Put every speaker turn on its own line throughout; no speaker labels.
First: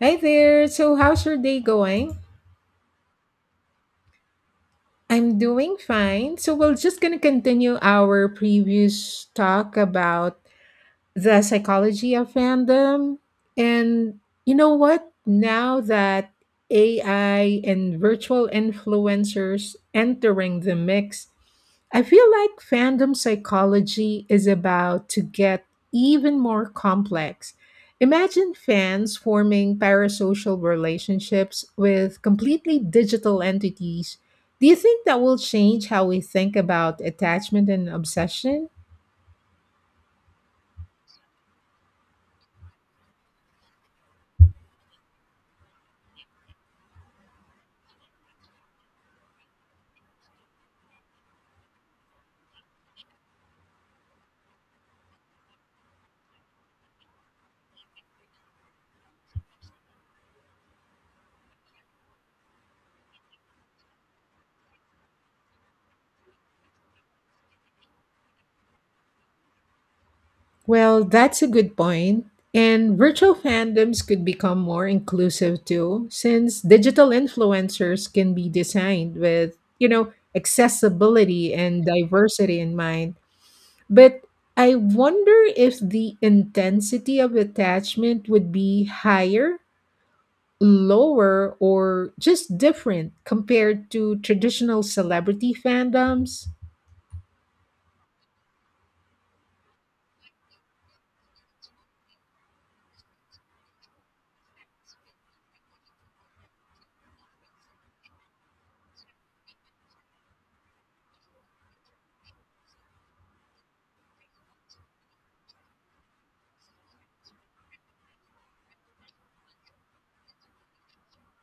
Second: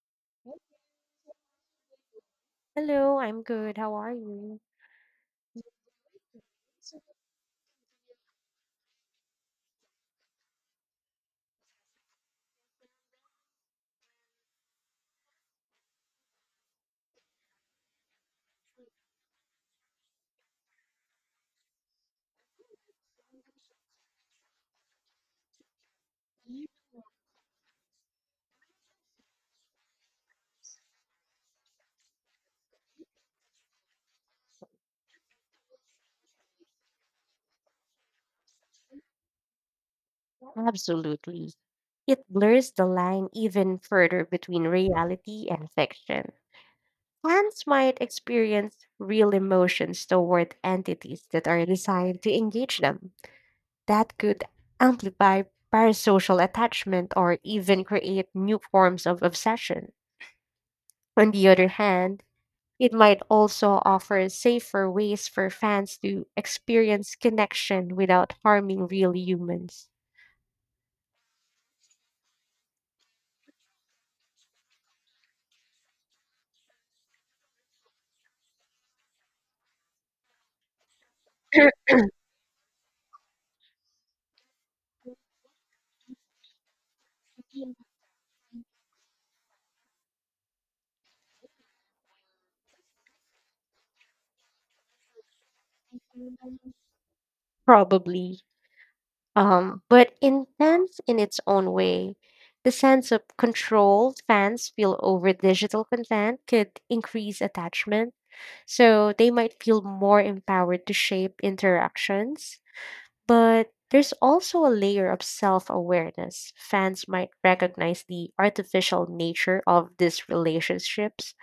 Hi
Hey,
there. So, how's your day going?
hello, I'm good. How are you?
I'm doing fine. So, we're just going to continue our previous talk about the psychology of fandom. And you know what? Now that AI and virtual influencers entering the mix, I feel like fandom psychology is about to get even more complex. Imagine fans forming parasocial relationships with completely digital entities. Do you think that will change how we think about attachment and obsession?
Absolutely. It blurs the line even further between reality and fiction. Fans might experience real emotions toward entities that are designed to engage them. That could amplify parasocial attachment or even create new forms of obsession. On the other hand, it might also offer safer ways for fans to experience connection without harming real humans.
Well, that's a good point. And virtual fandoms could become more inclusive too, since digital influencers can be designed with, you know, accessibility and diversity in mind. But I wonder if the intensity of attachment would be higher, lower, or just different compared to traditional celebrity fandoms.
Probably. But intense in its own way. The sense of control fans feel over digital content could increase attachment, so they might feel more empowered to shape interactions. But there's also a layer of self awareness. Fans might recognize the artificial nature of these relationships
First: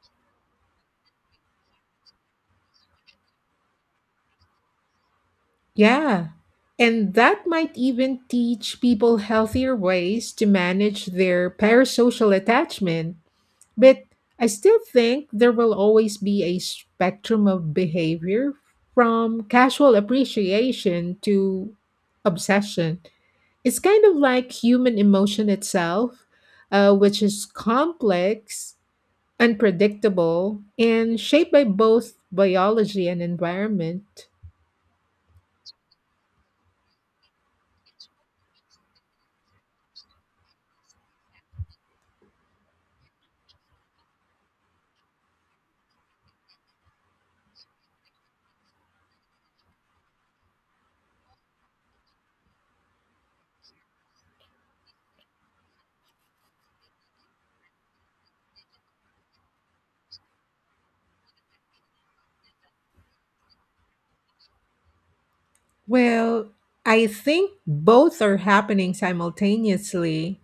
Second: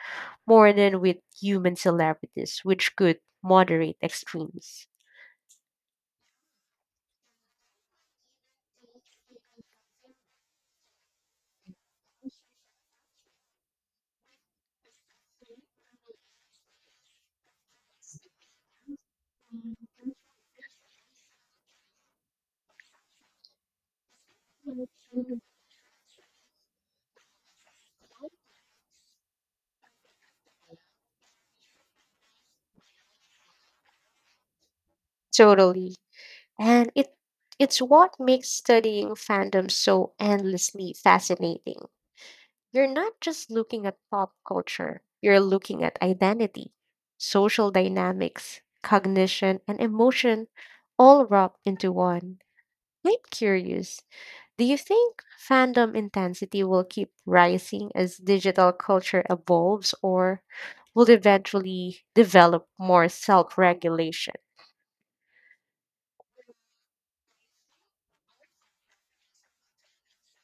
more than with human celebrities, which could moderate extremes.
Yeah. And that might even teach people healthier ways to manage their parasocial attachment. But I still think there will always be a spectrum of behavior, from casual appreciation to obsession. It's kind of like human emotion itself, which is complex, unpredictable, and shaped by both biology and environment.
Totally. And it's what makes studying fandom so endlessly fascinating. You're not just looking at pop culture, you're looking at identity, social dynamics, cognition, and emotion all wrapped into one. I'm curious, do you think fandom intensity will keep rising as digital culture evolves or will eventually develop more self regulation?
Well, I think both are happening simultaneously.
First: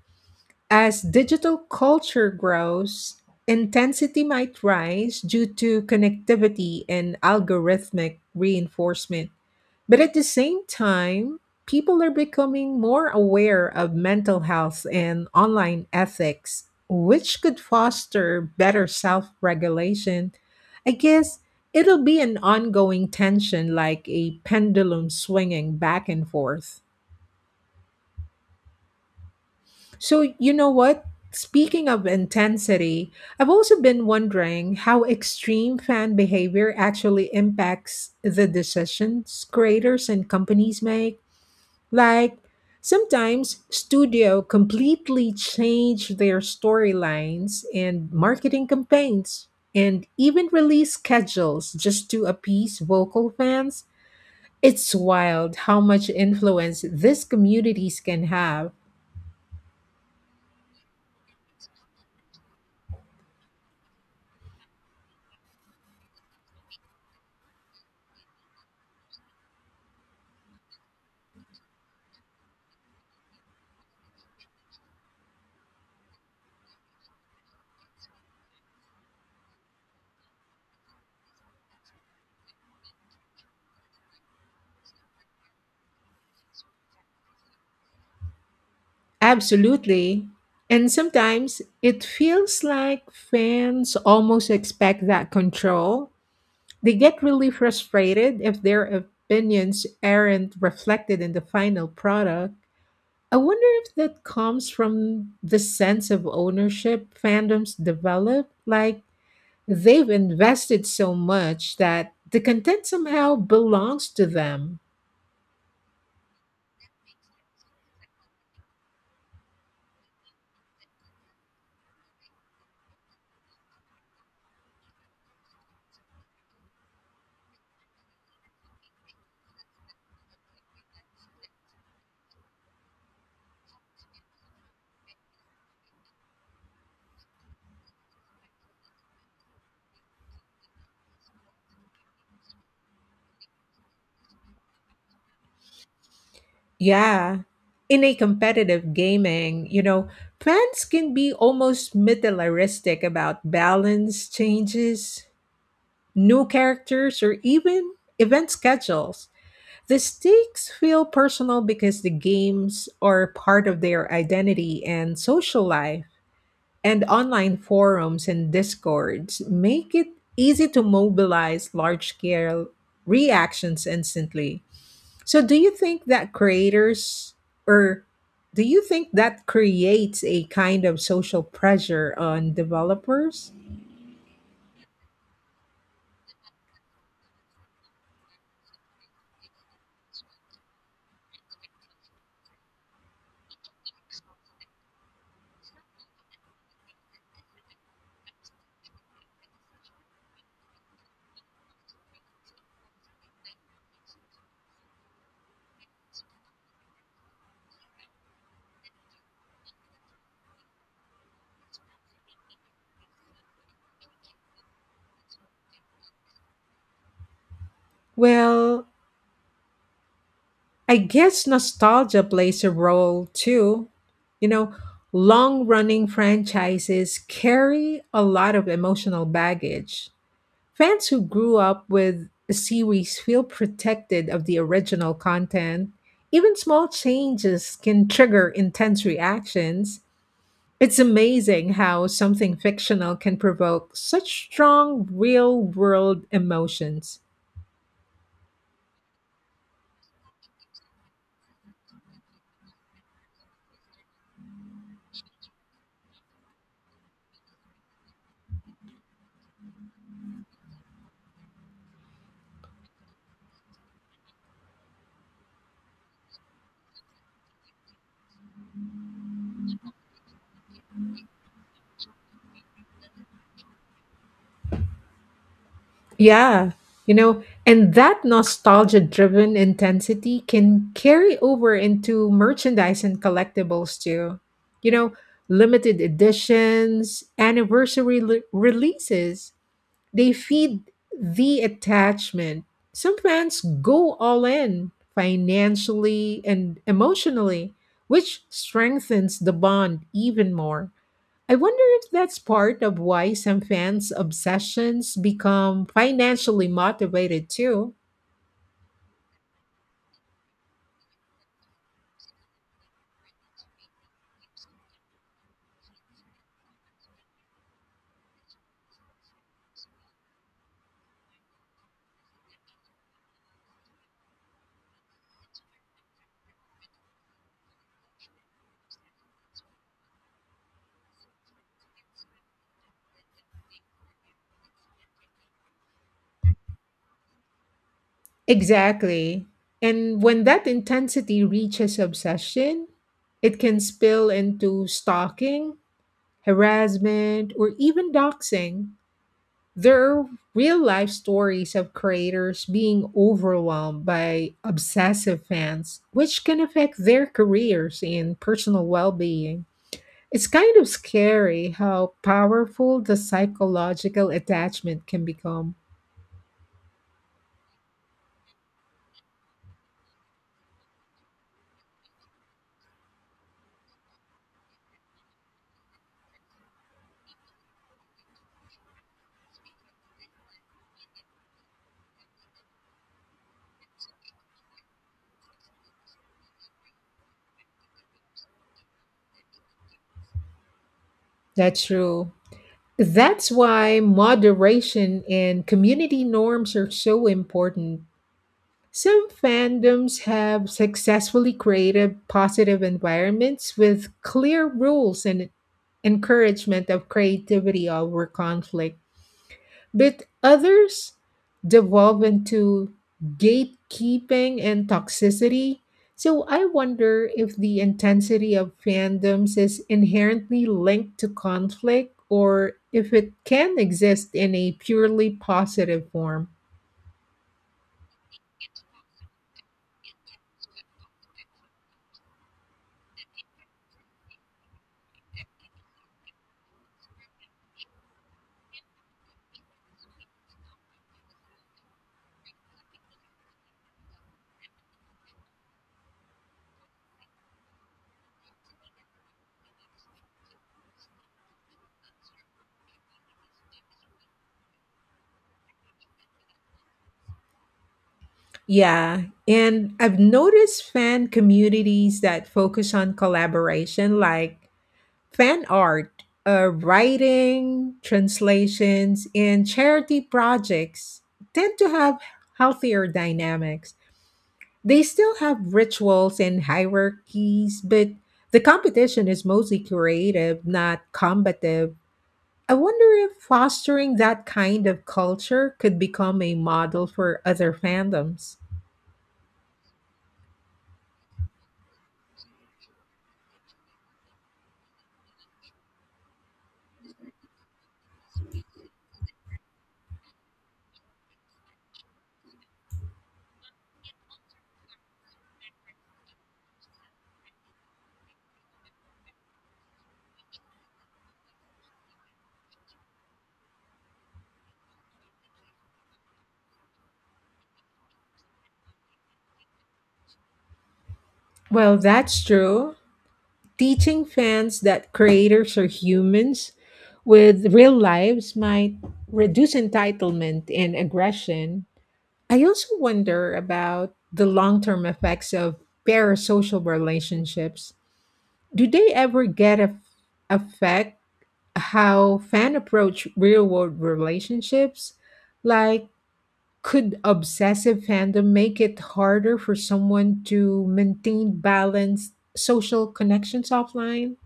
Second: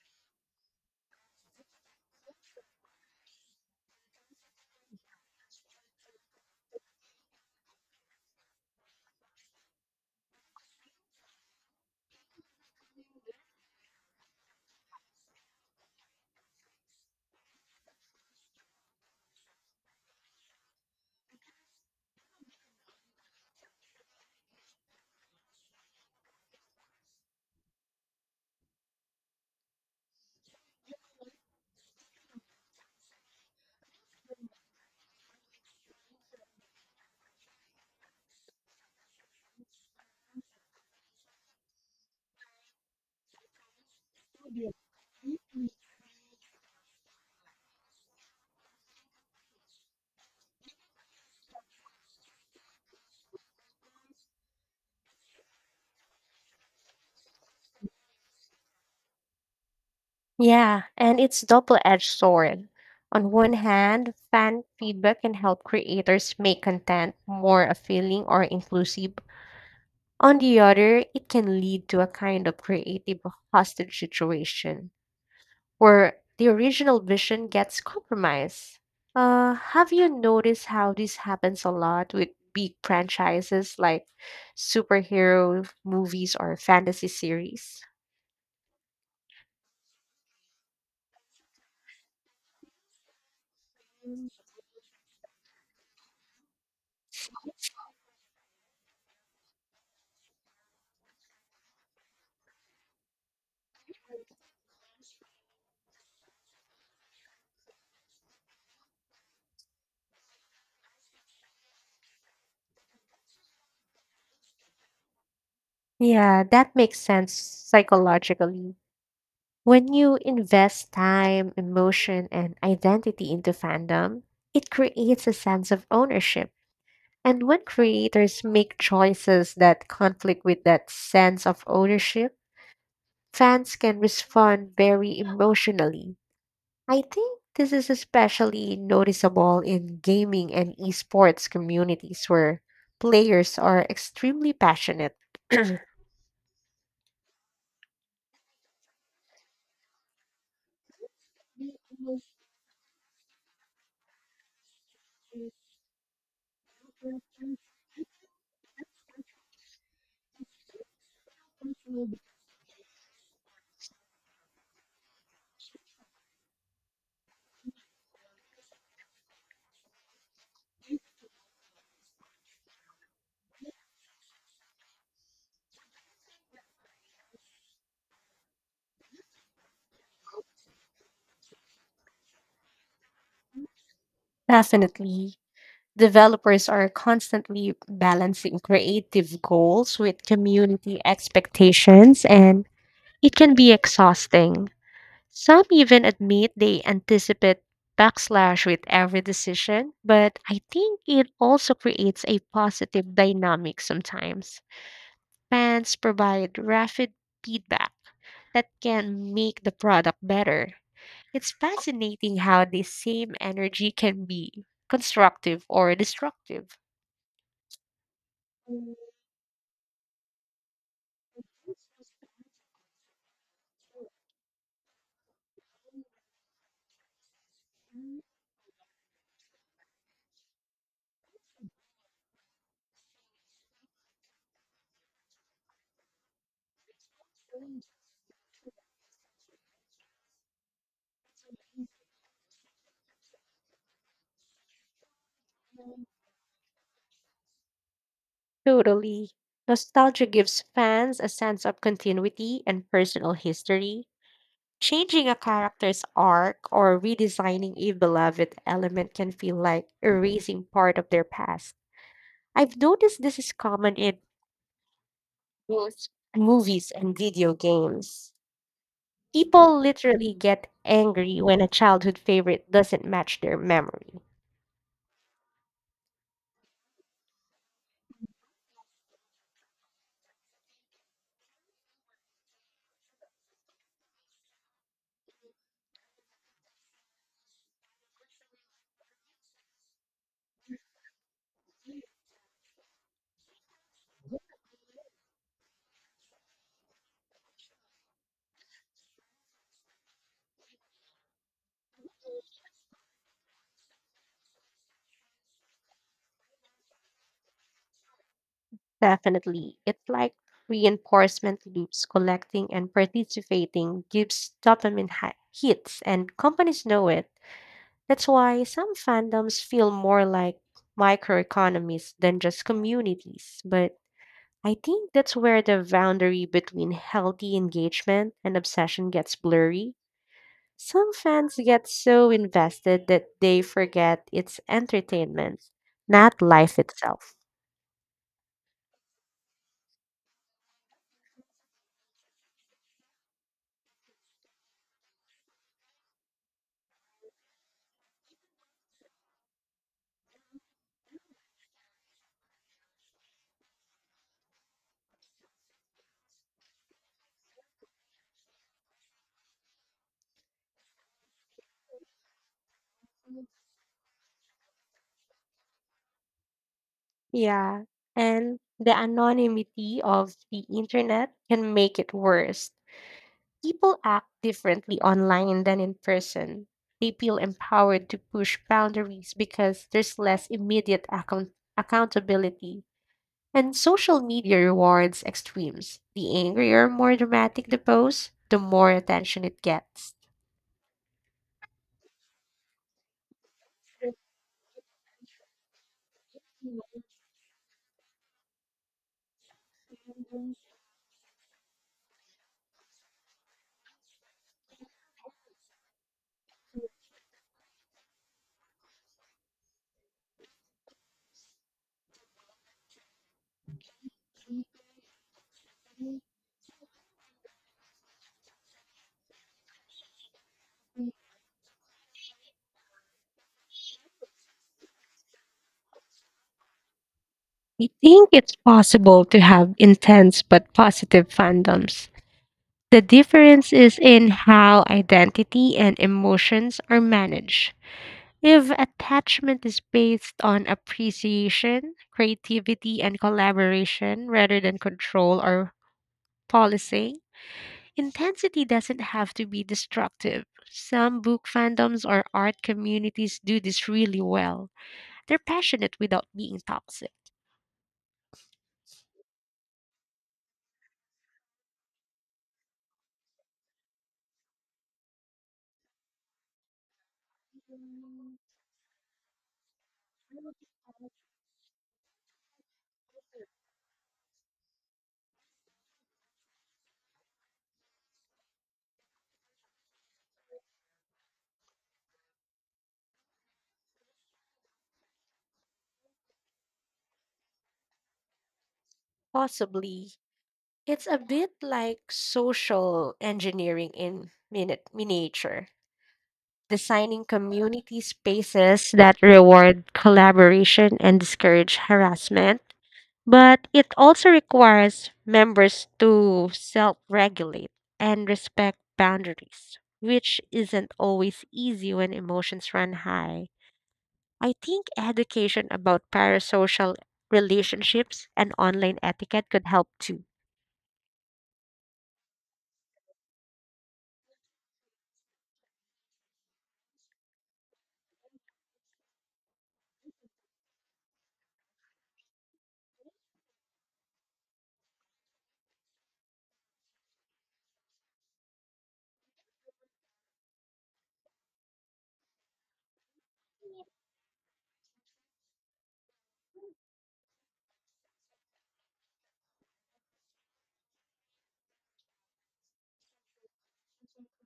As digital culture grows, intensity might rise due to connectivity and algorithmic reinforcement. But at the same time, people are becoming more aware of mental health and online ethics, which could foster better self regulation. I guess it'll be an ongoing tension, like a pendulum swinging back and forth. So, you know what? Speaking of intensity, I've also been wondering how extreme fan behavior actually impacts the decisions creators and companies make. Like, sometimes studio completely change their storylines and marketing campaigns and even release schedules just to appease vocal fans. It's wild how much influence these communities can have.
Yeah, and it's double-edged sword. On one hand, fan feedback can help creators make content more appealing or inclusive. On the other, it can lead to a kind of creative hostage situation where the original vision gets compromised. Have you noticed how this happens a lot with big franchises like superhero movies or fantasy series?
Absolutely. And sometimes it feels like fans almost expect that control. They get really frustrated if their opinions aren't reflected in the final product. I wonder if that comes from the sense of ownership fandoms develop. Like, they've invested so much that the content somehow belongs to them.
Yeah, that makes sense psychologically. When you invest time, emotion, and identity into fandom, it creates a sense of ownership. And when creators make choices that conflict with that sense of ownership, fans can respond very emotionally. I think this is especially noticeable in gaming and esports communities where players are extremely passionate.
Yeah. In a competitive gaming, you know, fans can be almost militaristic about balance changes, new characters, or even event schedules. The stakes feel personal because the games are part of their identity and social life, and online forums and discords make it easy to mobilize large scale reactions instantly. So do you think that creators, or do you think that creates a kind of social pressure on developers?
Definitely. Developers are constantly balancing creative goals with community expectations, and it can be exhausting. Some even admit they anticipate backslash with every decision, but I think it also creates a positive dynamic sometimes. Fans provide rapid feedback that can make the product better. It's fascinating how the same energy can be constructive or destructive.
Well, I guess nostalgia plays a role too. You know, long running franchises carry a lot of emotional baggage. Fans who grew up with a series feel protected of the original content. Even small changes can trigger intense reactions. It's amazing how something fictional can provoke such strong real world emotions.
Totally. Nostalgia gives fans a sense of continuity and personal history. Changing a character's arc or redesigning a beloved element can feel like erasing part of their past. I've noticed this is common in both movies and video games. People literally get angry when a childhood favorite doesn't match their memory.
Yeah, you know, and that nostalgia driven intensity can carry over into merchandise and collectibles too. You know, limited editions, releases. They feed the attachment. Some fans go all in financially and emotionally, which strengthens the bond even more. I wonder if that's part of why some fans' obsessions become financially motivated too.
Definitely. It's like reinforcement loops collecting and participating gives dopamine hits, and companies know it. That's why some fandoms feel more like microeconomies than just communities. But I think that's where the boundary between healthy engagement and obsession gets blurry. Some fans get so invested that they forget it's entertainment, not life itself.
Exactly. And when that intensity reaches obsession, it can spill into stalking, harassment, or even doxing. There are real life stories of creators being overwhelmed by obsessive fans, which can affect their careers and personal well being. It's kind of scary how powerful the psychological attachment can become.
Yeah. And the anonymity of the internet can make it worse. People act differently online than in person. They feel empowered to push boundaries because there's less immediate accountability. And social media rewards extremes. The angrier, more dramatic the post, the more attention it gets.
That's true. That's why moderation and community norms are so important. Some fandoms have successfully created positive environments with clear rules and encouragement of creativity over conflict, but others devolve into gatekeeping and toxicity. So I wonder if the intensity of fandoms is inherently linked to conflict, or if it can exist in a purely positive form.
I think it's possible to have intense but positive fandoms. The difference is in how identity and emotions are managed. If attachment is based on appreciation, creativity, and collaboration rather than control or policing, intensity doesn't have to be destructive. Some book fandoms or art communities do this really well. They're passionate without being toxic.
Yeah, and I've noticed fan communities that focus on collaboration, like fan art, writing, translations, and charity projects, tend to have healthier dynamics. They still have rituals and hierarchies, but the competition is mostly creative, not combative. I wonder if fostering that kind of culture could become a model for other fandoms.
Possibly. It's a bit like social engineering in miniature. Designing community spaces that reward collaboration and discourage harassment. But it also requires members to self regulate and respect boundaries, which isn't always easy when emotions run high. I think education about parasocial relationships and online etiquette could help too.
Well, that's true. Teaching fans that creators are humans with real lives might reduce entitlement and aggression. I also wonder about the long term effects of parasocial relationships. Do they ever get a affect how fan approach real world relationships? Like, could obsessive fandom make it harder for someone to maintain balanced social connections offline?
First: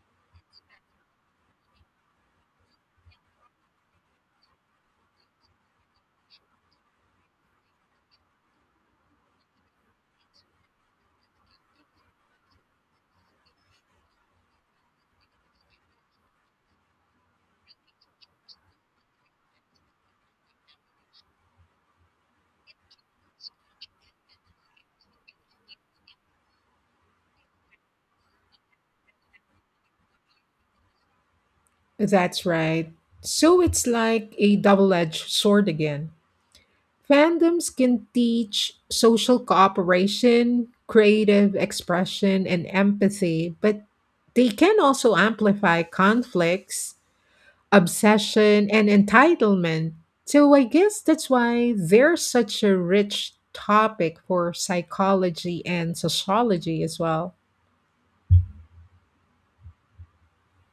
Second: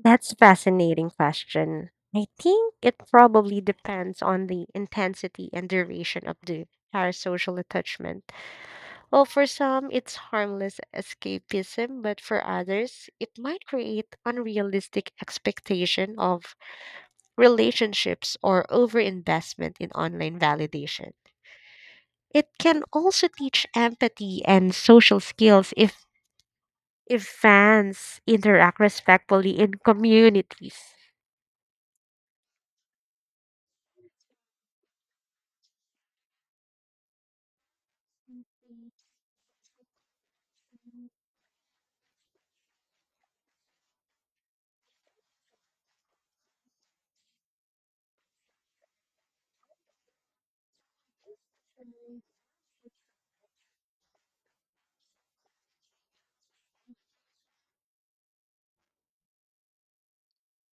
That's a fascinating question. I think it probably depends on the intensity and duration of the parasocial attachment. Well, for some, it's harmless escapism, but for others, it might create unrealistic expectation of relationships or overinvestment in online validation. It can also teach empathy and social skills if fans interact respectfully in communities.
That's right. So it's like a double edged sword again. Fandoms can teach social cooperation, creative expression, and empathy, but they can also amplify conflicts, obsession, and entitlement. So I guess that's why there's such a rich topic for psychology and sociology as well.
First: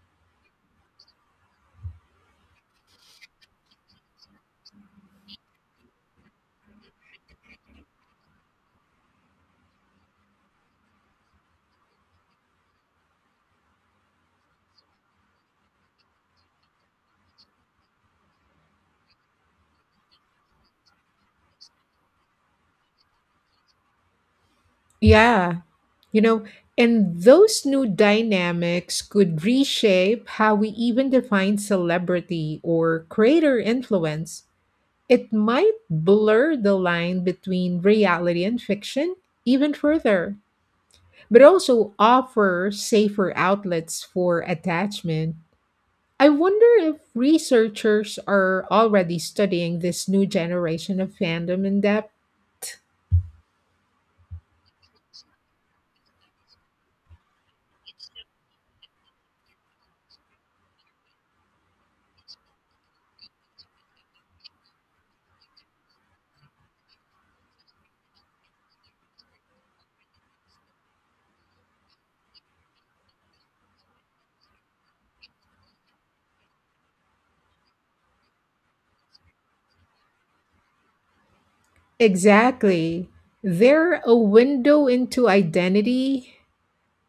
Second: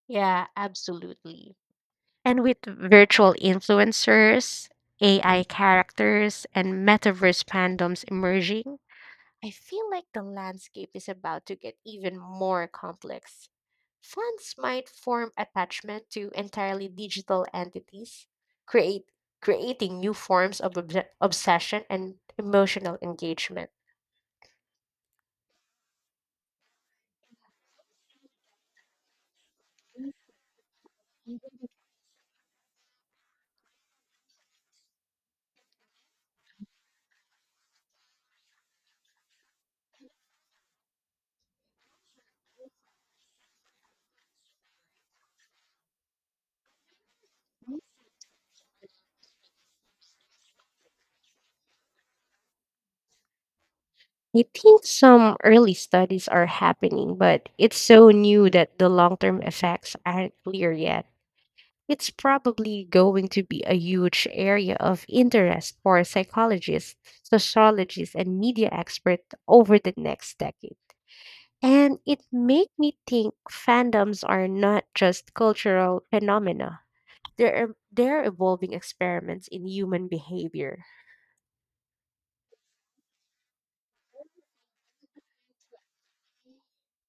Yeah, absolutely. And with virtual influencers, AI characters, and metaverse fandoms emerging, I feel like the landscape is about to get even more complex. Fans might form attachment to entirely digital entities, create creating new forms of obsession and emotional engagement.
Yeah, you know, and those new dynamics could reshape how we even define celebrity or creator influence. It might blur the line between reality and fiction even further, but also offer safer outlets for attachment. I wonder if
Mhm.
researchers are already studying this new generation of fandom in depth.
I think some early studies are happening, but it's so new that the long term effects aren't clear yet. It's probably going to be a huge area of interest for psychologists, sociologists, and media experts over the next decade. And it made me think fandoms are not just cultural phenomena. They're evolving experiments in human behavior.
Exactly. They're a window into identity,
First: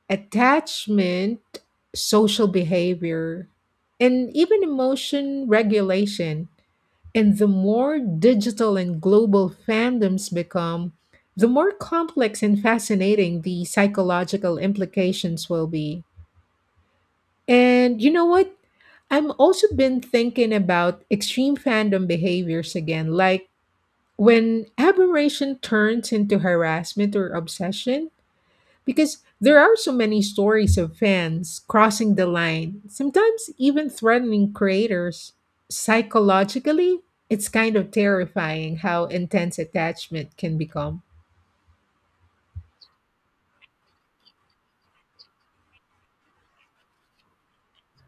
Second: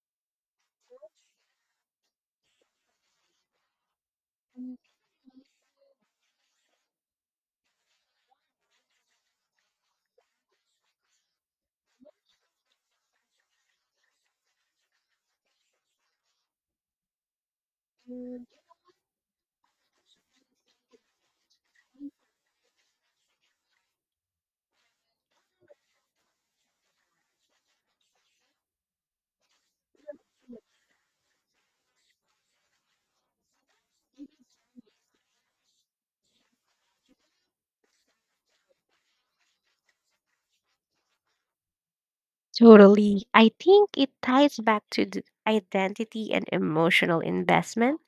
attachment, social behavior, and even emotion regulation. And the more digital and global fandoms become, the more complex and fascinating the psychological implications will be. And you know what? I'm also been thinking about extreme fandom behaviors again, like when admiration turns into harassment or obsession, because there are so many stories of fans crossing the line, sometimes even threatening creators. Psychologically, it's kind of terrifying how intense attachment can become.
Totally. I think it ties back to the identity and emotional investment.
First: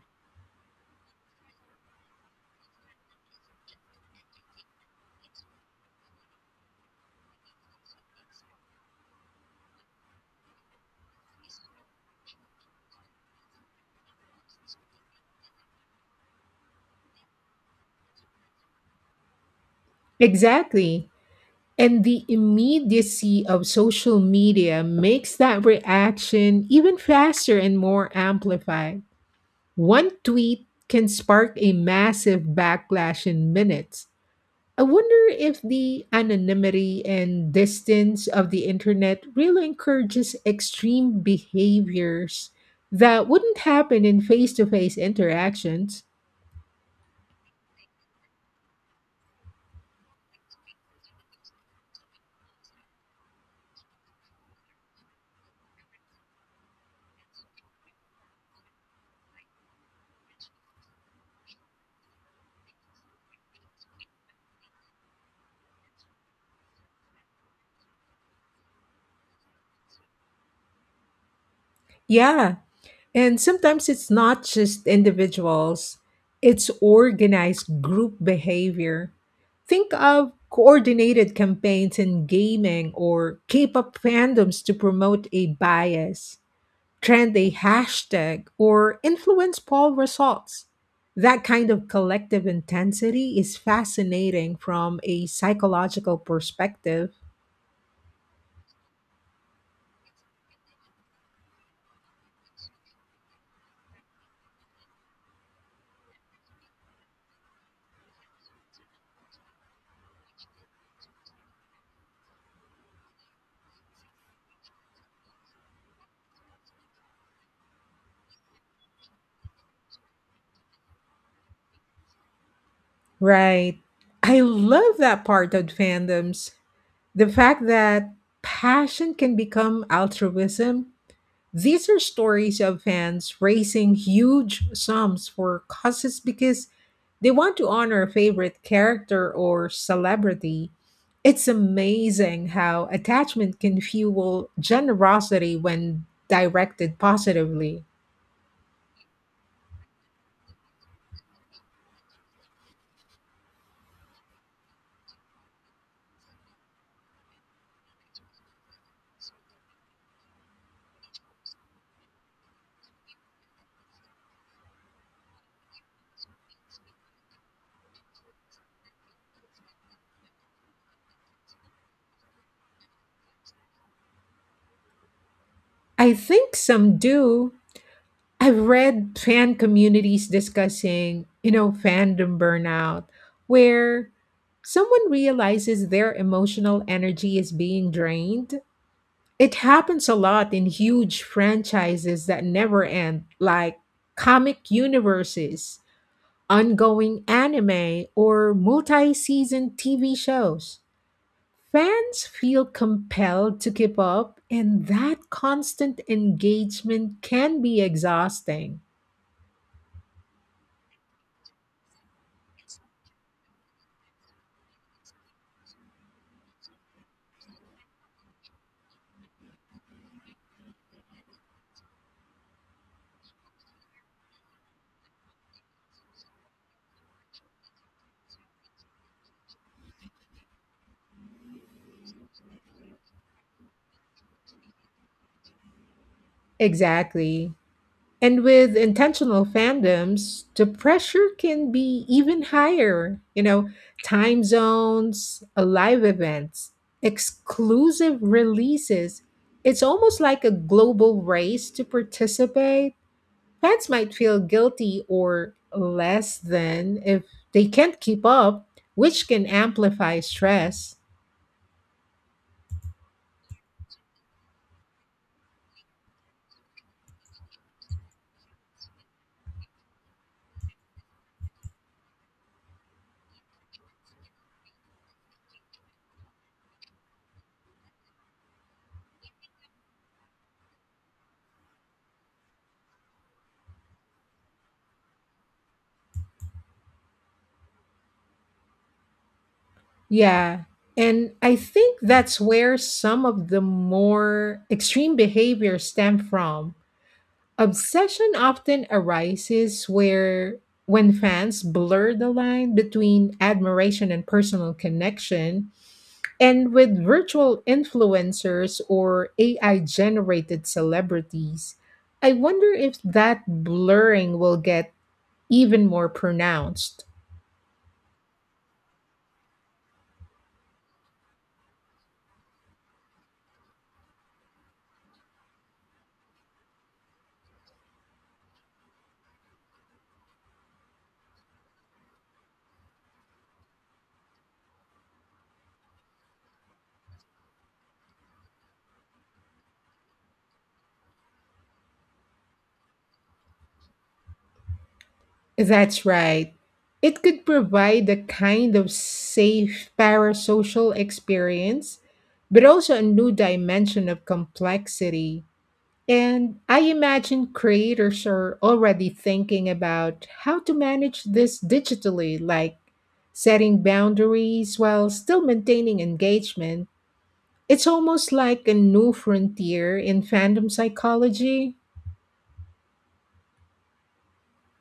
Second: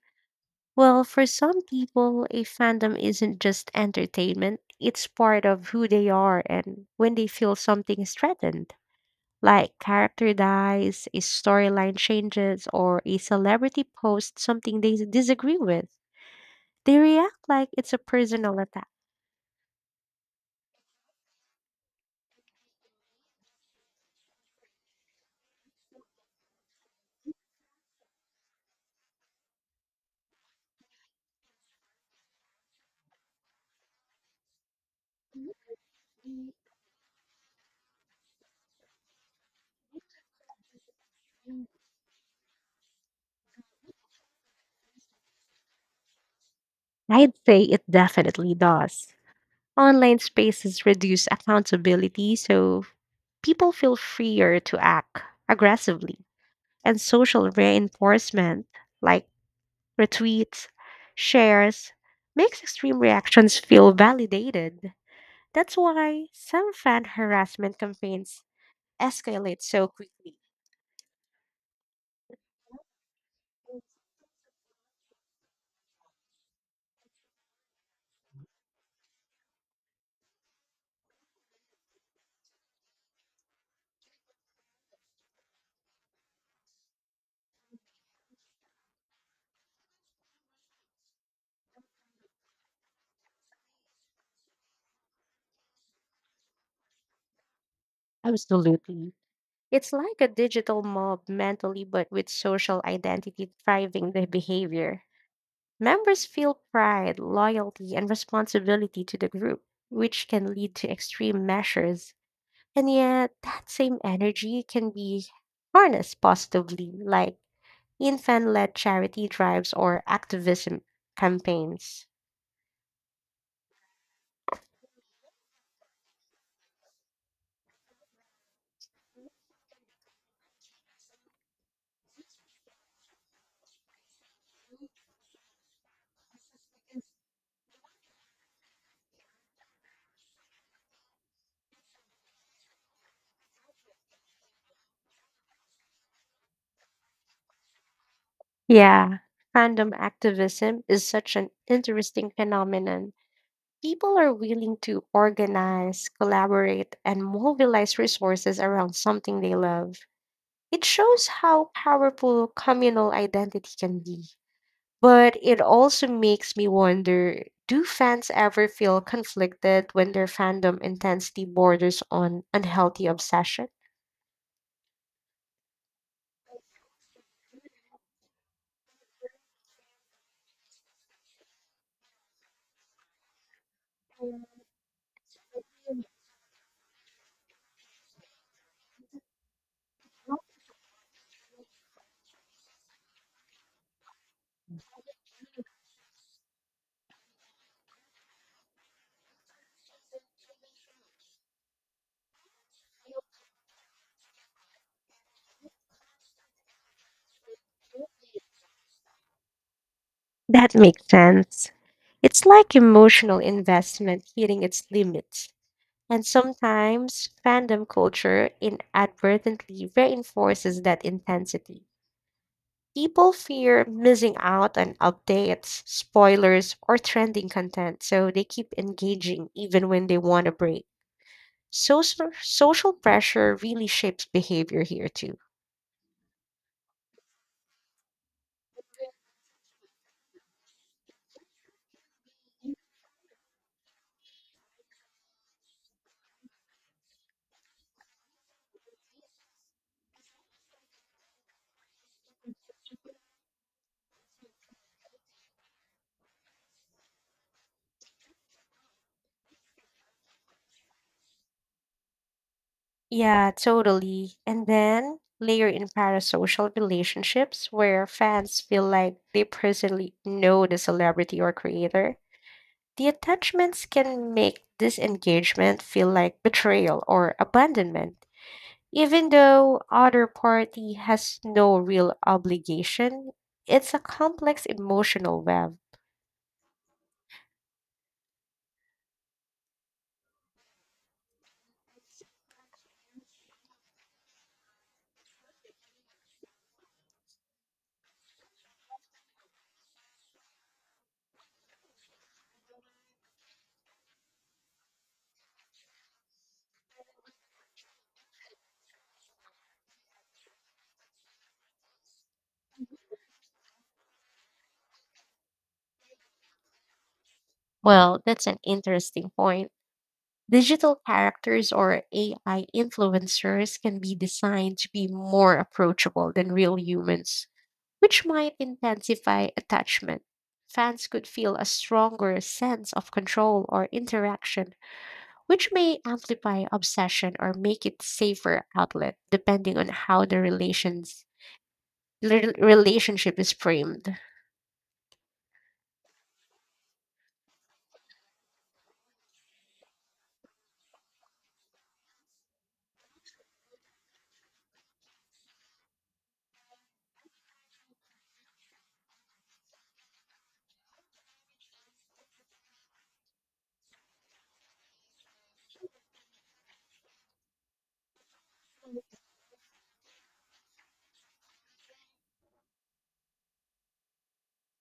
Well, for some people, a fandom isn't just entertainment, it's part of who they are, and when they feel something is threatened, like character dies, a storyline changes, or a celebrity posts something they disagree with. They react like it's a personal attack.
Exactly. And the immediacy of social media makes that reaction even faster and more amplified. One tweet can spark a massive backlash in minutes. I wonder if the anonymity and distance of the internet really encourages extreme behaviors that wouldn't happen in face to face interactions.
I'd say it definitely does. Online spaces reduce accountability, so people feel freer to act aggressively. And social reinforcement, like retweets, shares, makes extreme reactions feel validated. That's why some fan harassment campaigns escalate so quickly.
Yeah, and sometimes it's not just individuals, it's organized group behavior. Think of coordinated campaigns in gaming or K pop fandoms to promote a bias, trend a hashtag, or influence poll results. That kind of collective intensity is fascinating from a psychological perspective.
Absolutely. It's like a digital mob mentally, but with social identity driving the behavior. Members feel pride, loyalty, and responsibility to the group, which can lead to extreme measures. And yet, that same energy can be harnessed positively, like in fan led charity drives or activism campaigns.
Right. I love that part of fandoms. The fact that passion can become altruism. These are stories of fans raising huge sums for causes because they want to honor a favorite character or celebrity. It's amazing how attachment can fuel generosity when directed positively.
Yeah. Fandom activism is such an interesting phenomenon. People are willing to organize, collaborate, and mobilize resources around something they love. It shows how powerful communal identity can be. But it also makes me wonder, do fans ever feel conflicted when their fandom intensity borders on unhealthy obsession?
I think some do. I've read fan communities discussing, you know, fandom burnout, where someone realizes their emotional energy is being drained. It happens a lot in huge franchises that never end, like comic universes, ongoing anime, or multi season TV shows. Fans feel compelled to keep up, and that constant engagement can be exhausting.
That makes sense. It's like emotional investment hitting its limits. And sometimes fandom culture inadvertently reinforces that intensity. People fear missing out on updates, spoilers, or trending content, so they keep engaging even when they want a break. Social pressure really shapes behavior here too.
Exactly. And with intentional fandoms, the pressure can be even higher. You know, time zones, live events, exclusive releases. It's almost like a global race to participate. Fans might feel guilty or less than if they can't keep up, which can amplify stress.
Yeah, totally. And then layer in parasocial relationships where fans feel like they personally know the celebrity or creator. The attachments can make this engagement feel like betrayal or abandonment, even though other party has no real obligation. It's a complex emotional web.
Yeah. And I think that's where some of the more extreme behaviors stem from. Obsession often arises where when fans blur the line between admiration and personal connection, and with virtual influencers or AI generated celebrities, I wonder if that blurring will get even more pronounced.
Well, that's an interesting point. Digital characters or AI influencers can be designed to be more approachable than real humans, which might intensify attachment. Fans could feel a stronger sense of control or interaction, which may amplify obsession or make it safer outlet depending on how the relationship is framed.
That's right. It could provide a kind of safe parasocial experience, but also a new dimension of complexity. And I imagine creators are already thinking about how to manage this digitally, like setting boundaries while still maintaining engagement. It's almost like a new frontier in fandom psychology.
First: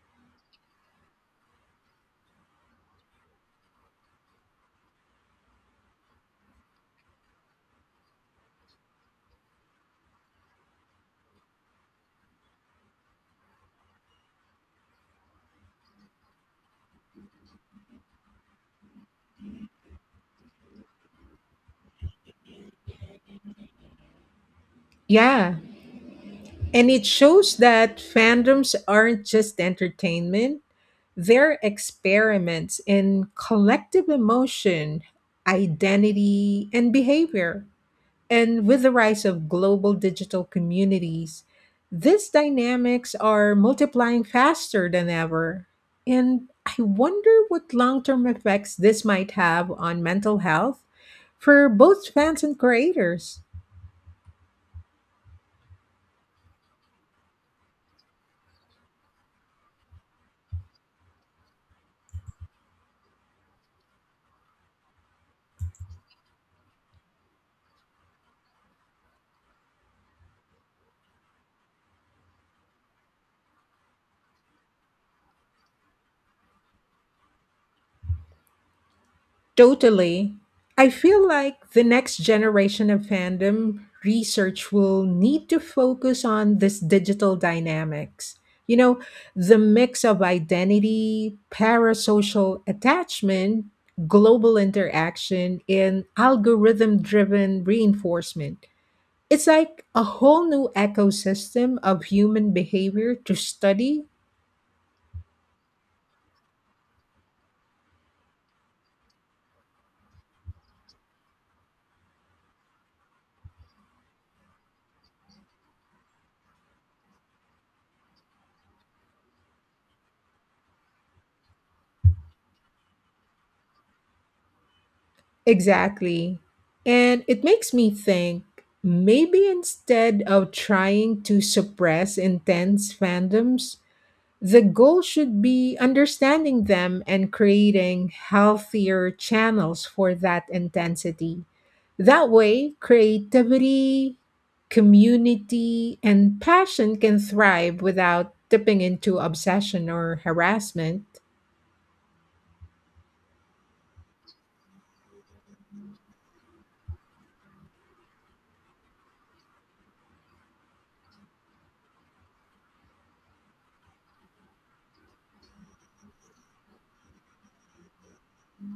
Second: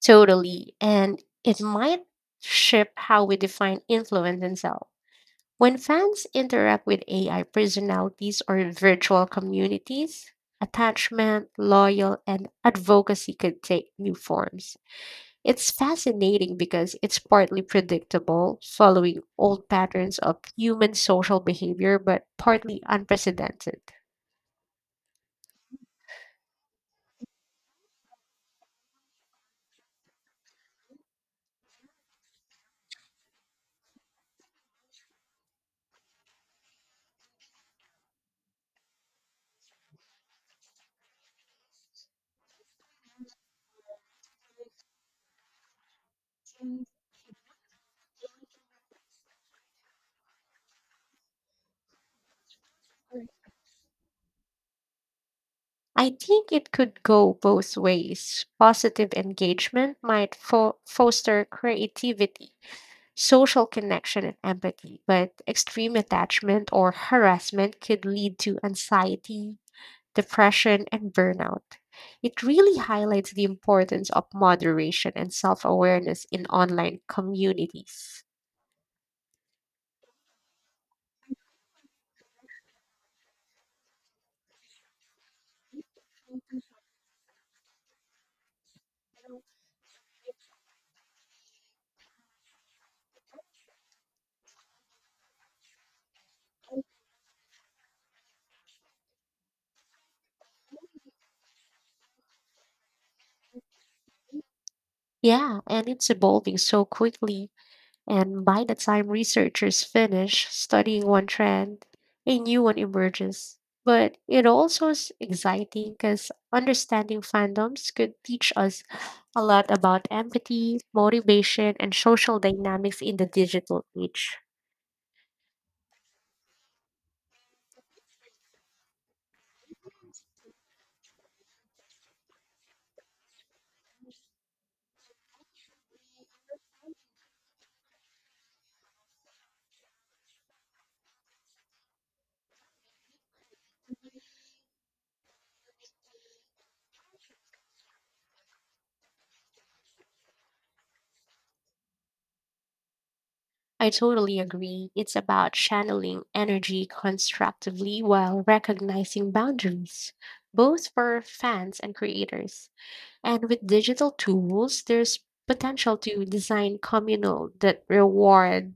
Totally, and it might shape how we define influence itself. When fans interact with AI personalities or virtual communities, attachment, loyal, and advocacy could take new forms. It's fascinating because it's partly predictable, following old patterns of human social behavior, but partly unprecedented.
Yeah, and it shows that fandoms aren't just entertainment, they're experiments in collective emotion, identity, and behavior. And with the rise of global digital communities, these dynamics are multiplying faster than ever. And I wonder what long term effects this might have on mental health for both fans and creators.
I think it could go both ways. Positive engagement might foster creativity, social connection and empathy, but extreme attachment or harassment could lead to anxiety, depression, and burnout. It really highlights the importance of moderation and self awareness in online communities.
Totally. I feel like the next generation of fandom research will need to focus on this digital dynamics. You know, the mix of identity, parasocial attachment, global interaction, and algorithm driven reinforcement. It's like a whole new ecosystem of human behavior to study.
Yeah, and it's evolving so quickly. And by the time researchers finish studying one trend, a new one emerges. But it also is exciting because understanding fandoms could teach us a lot about empathy, motivation, and social dynamics in the digital age.
Exactly. And it makes me think, maybe instead of trying to suppress intense fandoms, the goal should be understanding them and creating healthier channels for that intensity. That way, creativity, community, and passion can thrive without tipping into obsession or harassment.
I totally agree. It's about channeling energy constructively while recognizing boundaries, both for fans and creators. And with digital tools, there's potential to design communal that reward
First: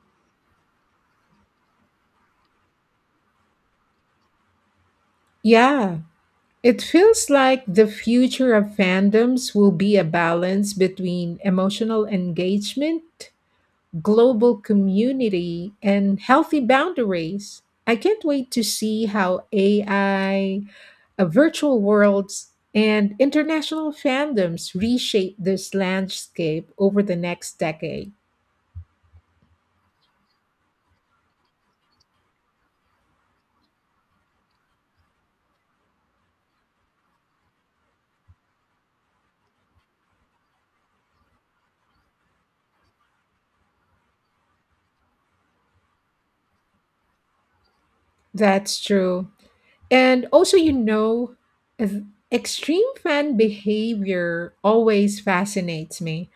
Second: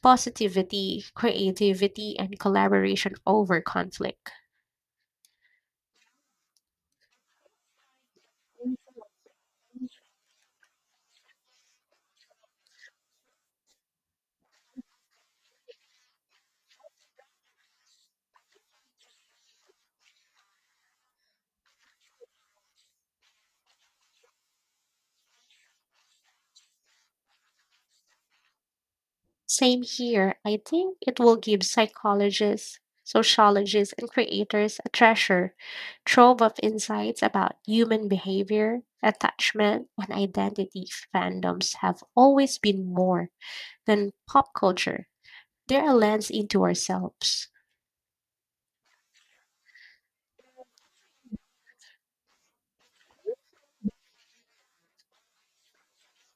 positivity, creativity, and collaboration over conflict.
Yeah, it feels like the future of fandoms will be a balance between emotional engagement, global community, and healthy boundaries. I can't wait to see how AI, virtual worlds, and international fandoms reshape this landscape over the next decade.
Same here. I think it will give psychologists, sociologists, and creators a treasure trove of insights about human behavior, attachment, and identity. Fandoms have always been more than pop culture, they're a lens into ourselves.
That's true. And also, you know, ex- extreme fan behavior always fascinates me.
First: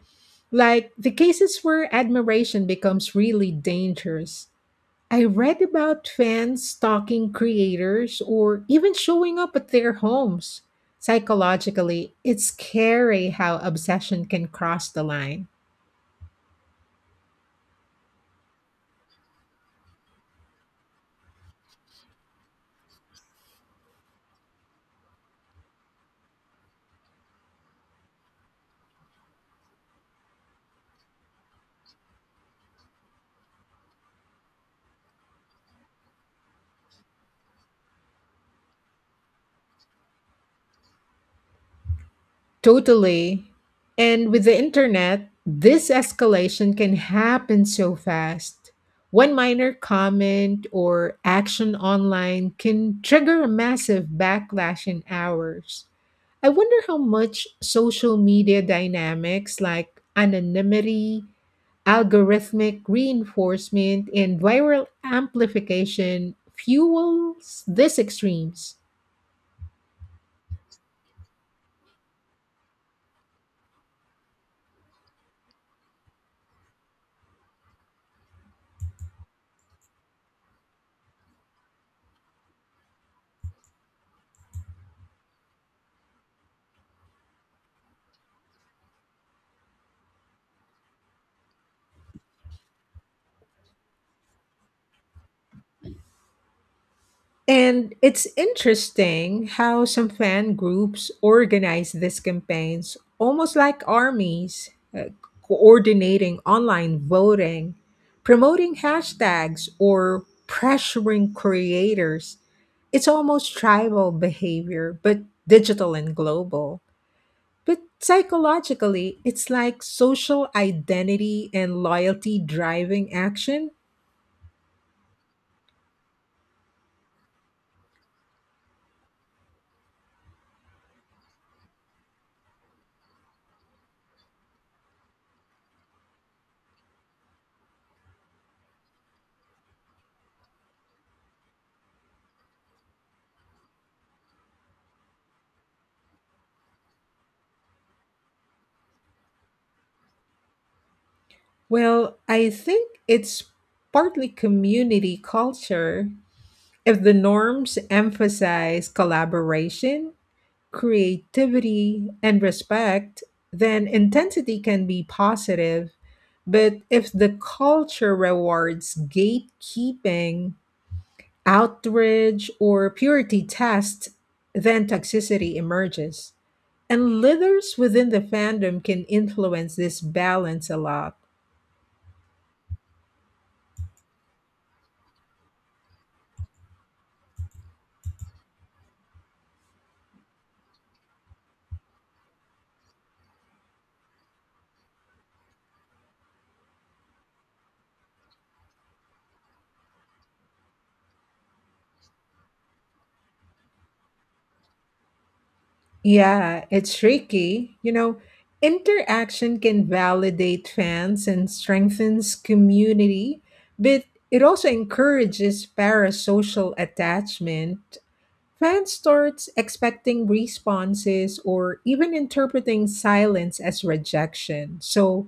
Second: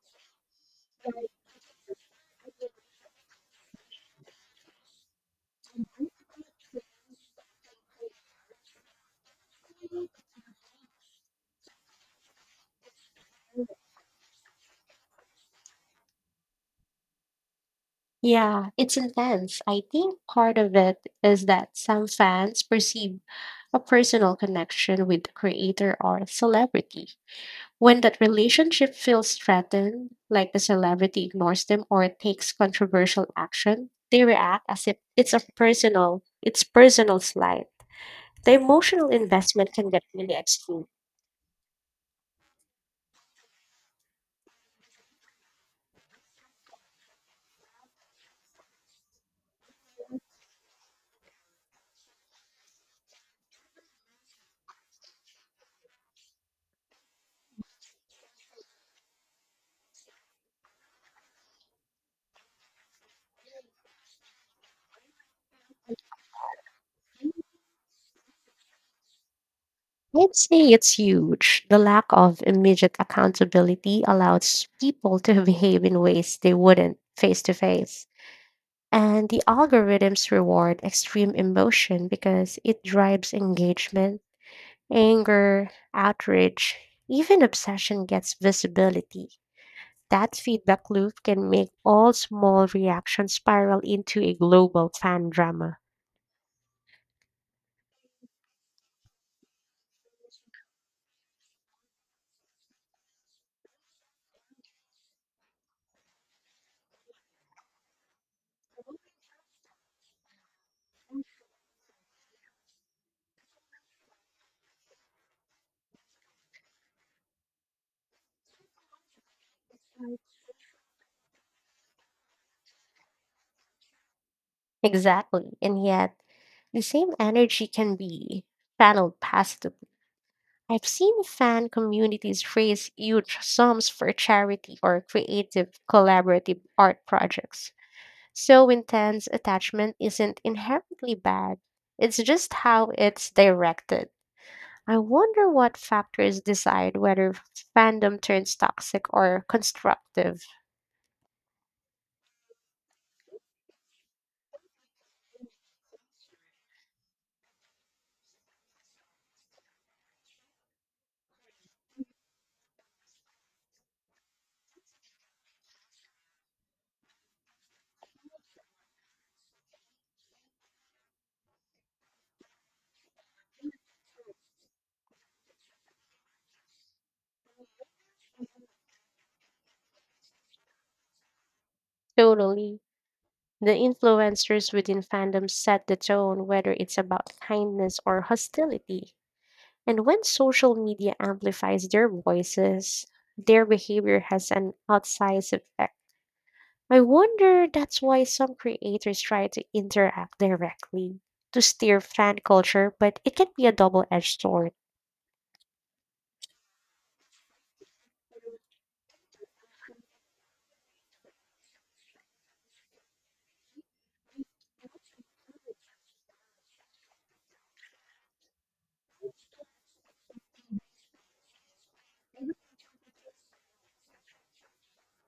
Like the cases where admiration becomes really dangerous. I read about fans stalking creators or even showing up at their homes. Psychologically, it's scary how obsession can cross the line.
Yeah, it's intense. I think part of it is that some fans perceive a personal connection with the creator or celebrity. When that relationship feels threatened, like the celebrity ignores them or takes controversial action, they react as if it's personal slight. The emotional investment can get really extreme.
Totally. And with the internet, this escalation can happen so fast. One minor comment or action online can trigger a massive backlash in hours. I wonder how much social media dynamics, like anonymity, algorithmic reinforcement, and viral amplification fuels these extremes.
I'd say it's huge. The lack of immediate accountability allows people to behave in ways they wouldn't face to face. And the algorithms reward extreme emotion because it drives engagement, anger, outrage, even obsession gets visibility. That feedback loop can make all small reactions spiral into a global fan drama.
And it's interesting how some fan groups organize these campaigns almost like armies, uh, coordinating online voting, promoting hashtags, or pressuring creators. It's almost tribal behavior, but digital and global. But psychologically, it's like social identity and loyalty driving action.
Exactly. And yet, the same energy can be channeled positively. I've seen fan communities raise huge sums for charity or creative collaborative art projects. So intense attachment isn't inherently bad, it's just how it's directed. I wonder what factors decide whether fandom turns toxic or constructive.
Well, I think it's partly community culture. If the norms emphasize collaboration, creativity, and respect, then intensity can be positive. But if the culture rewards gatekeeping, outrage, or purity test, then toxicity emerges. And leaders within the fandom can influence this balance a lot.
Totally. The influencers within fandom set the tone, whether it's about kindness or hostility. And when social media amplifies their voices, their behavior has an outsized effect. I wonder that's why some creators try to interact directly to steer fan culture, but it can be a double edged sword.
Yeah, it's tricky. You know, interaction can validate fans and strengthens community, but it also encourages parasocial attachment. Fans starts expecting responses or even interpreting silence as rejection. So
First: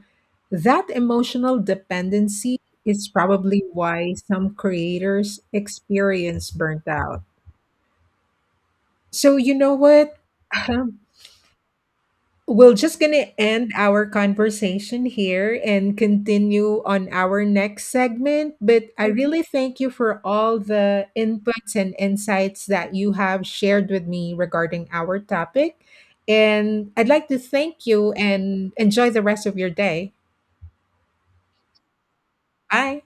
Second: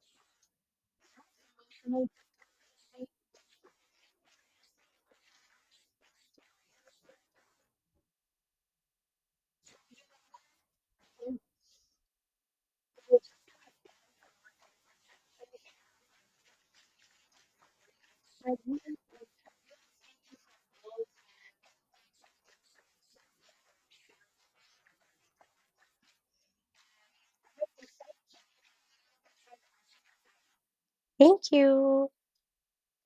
that emotional dependency is probably why some creators experience burnt out. So you know what? We're just going to end our conversation here and continue on our next segment. But I, Mhm, really thank you for all the inputs and insights that you have shared with me regarding our topic. And I'd like to thank you and enjoy the rest of your day.
Thank you.
Bye.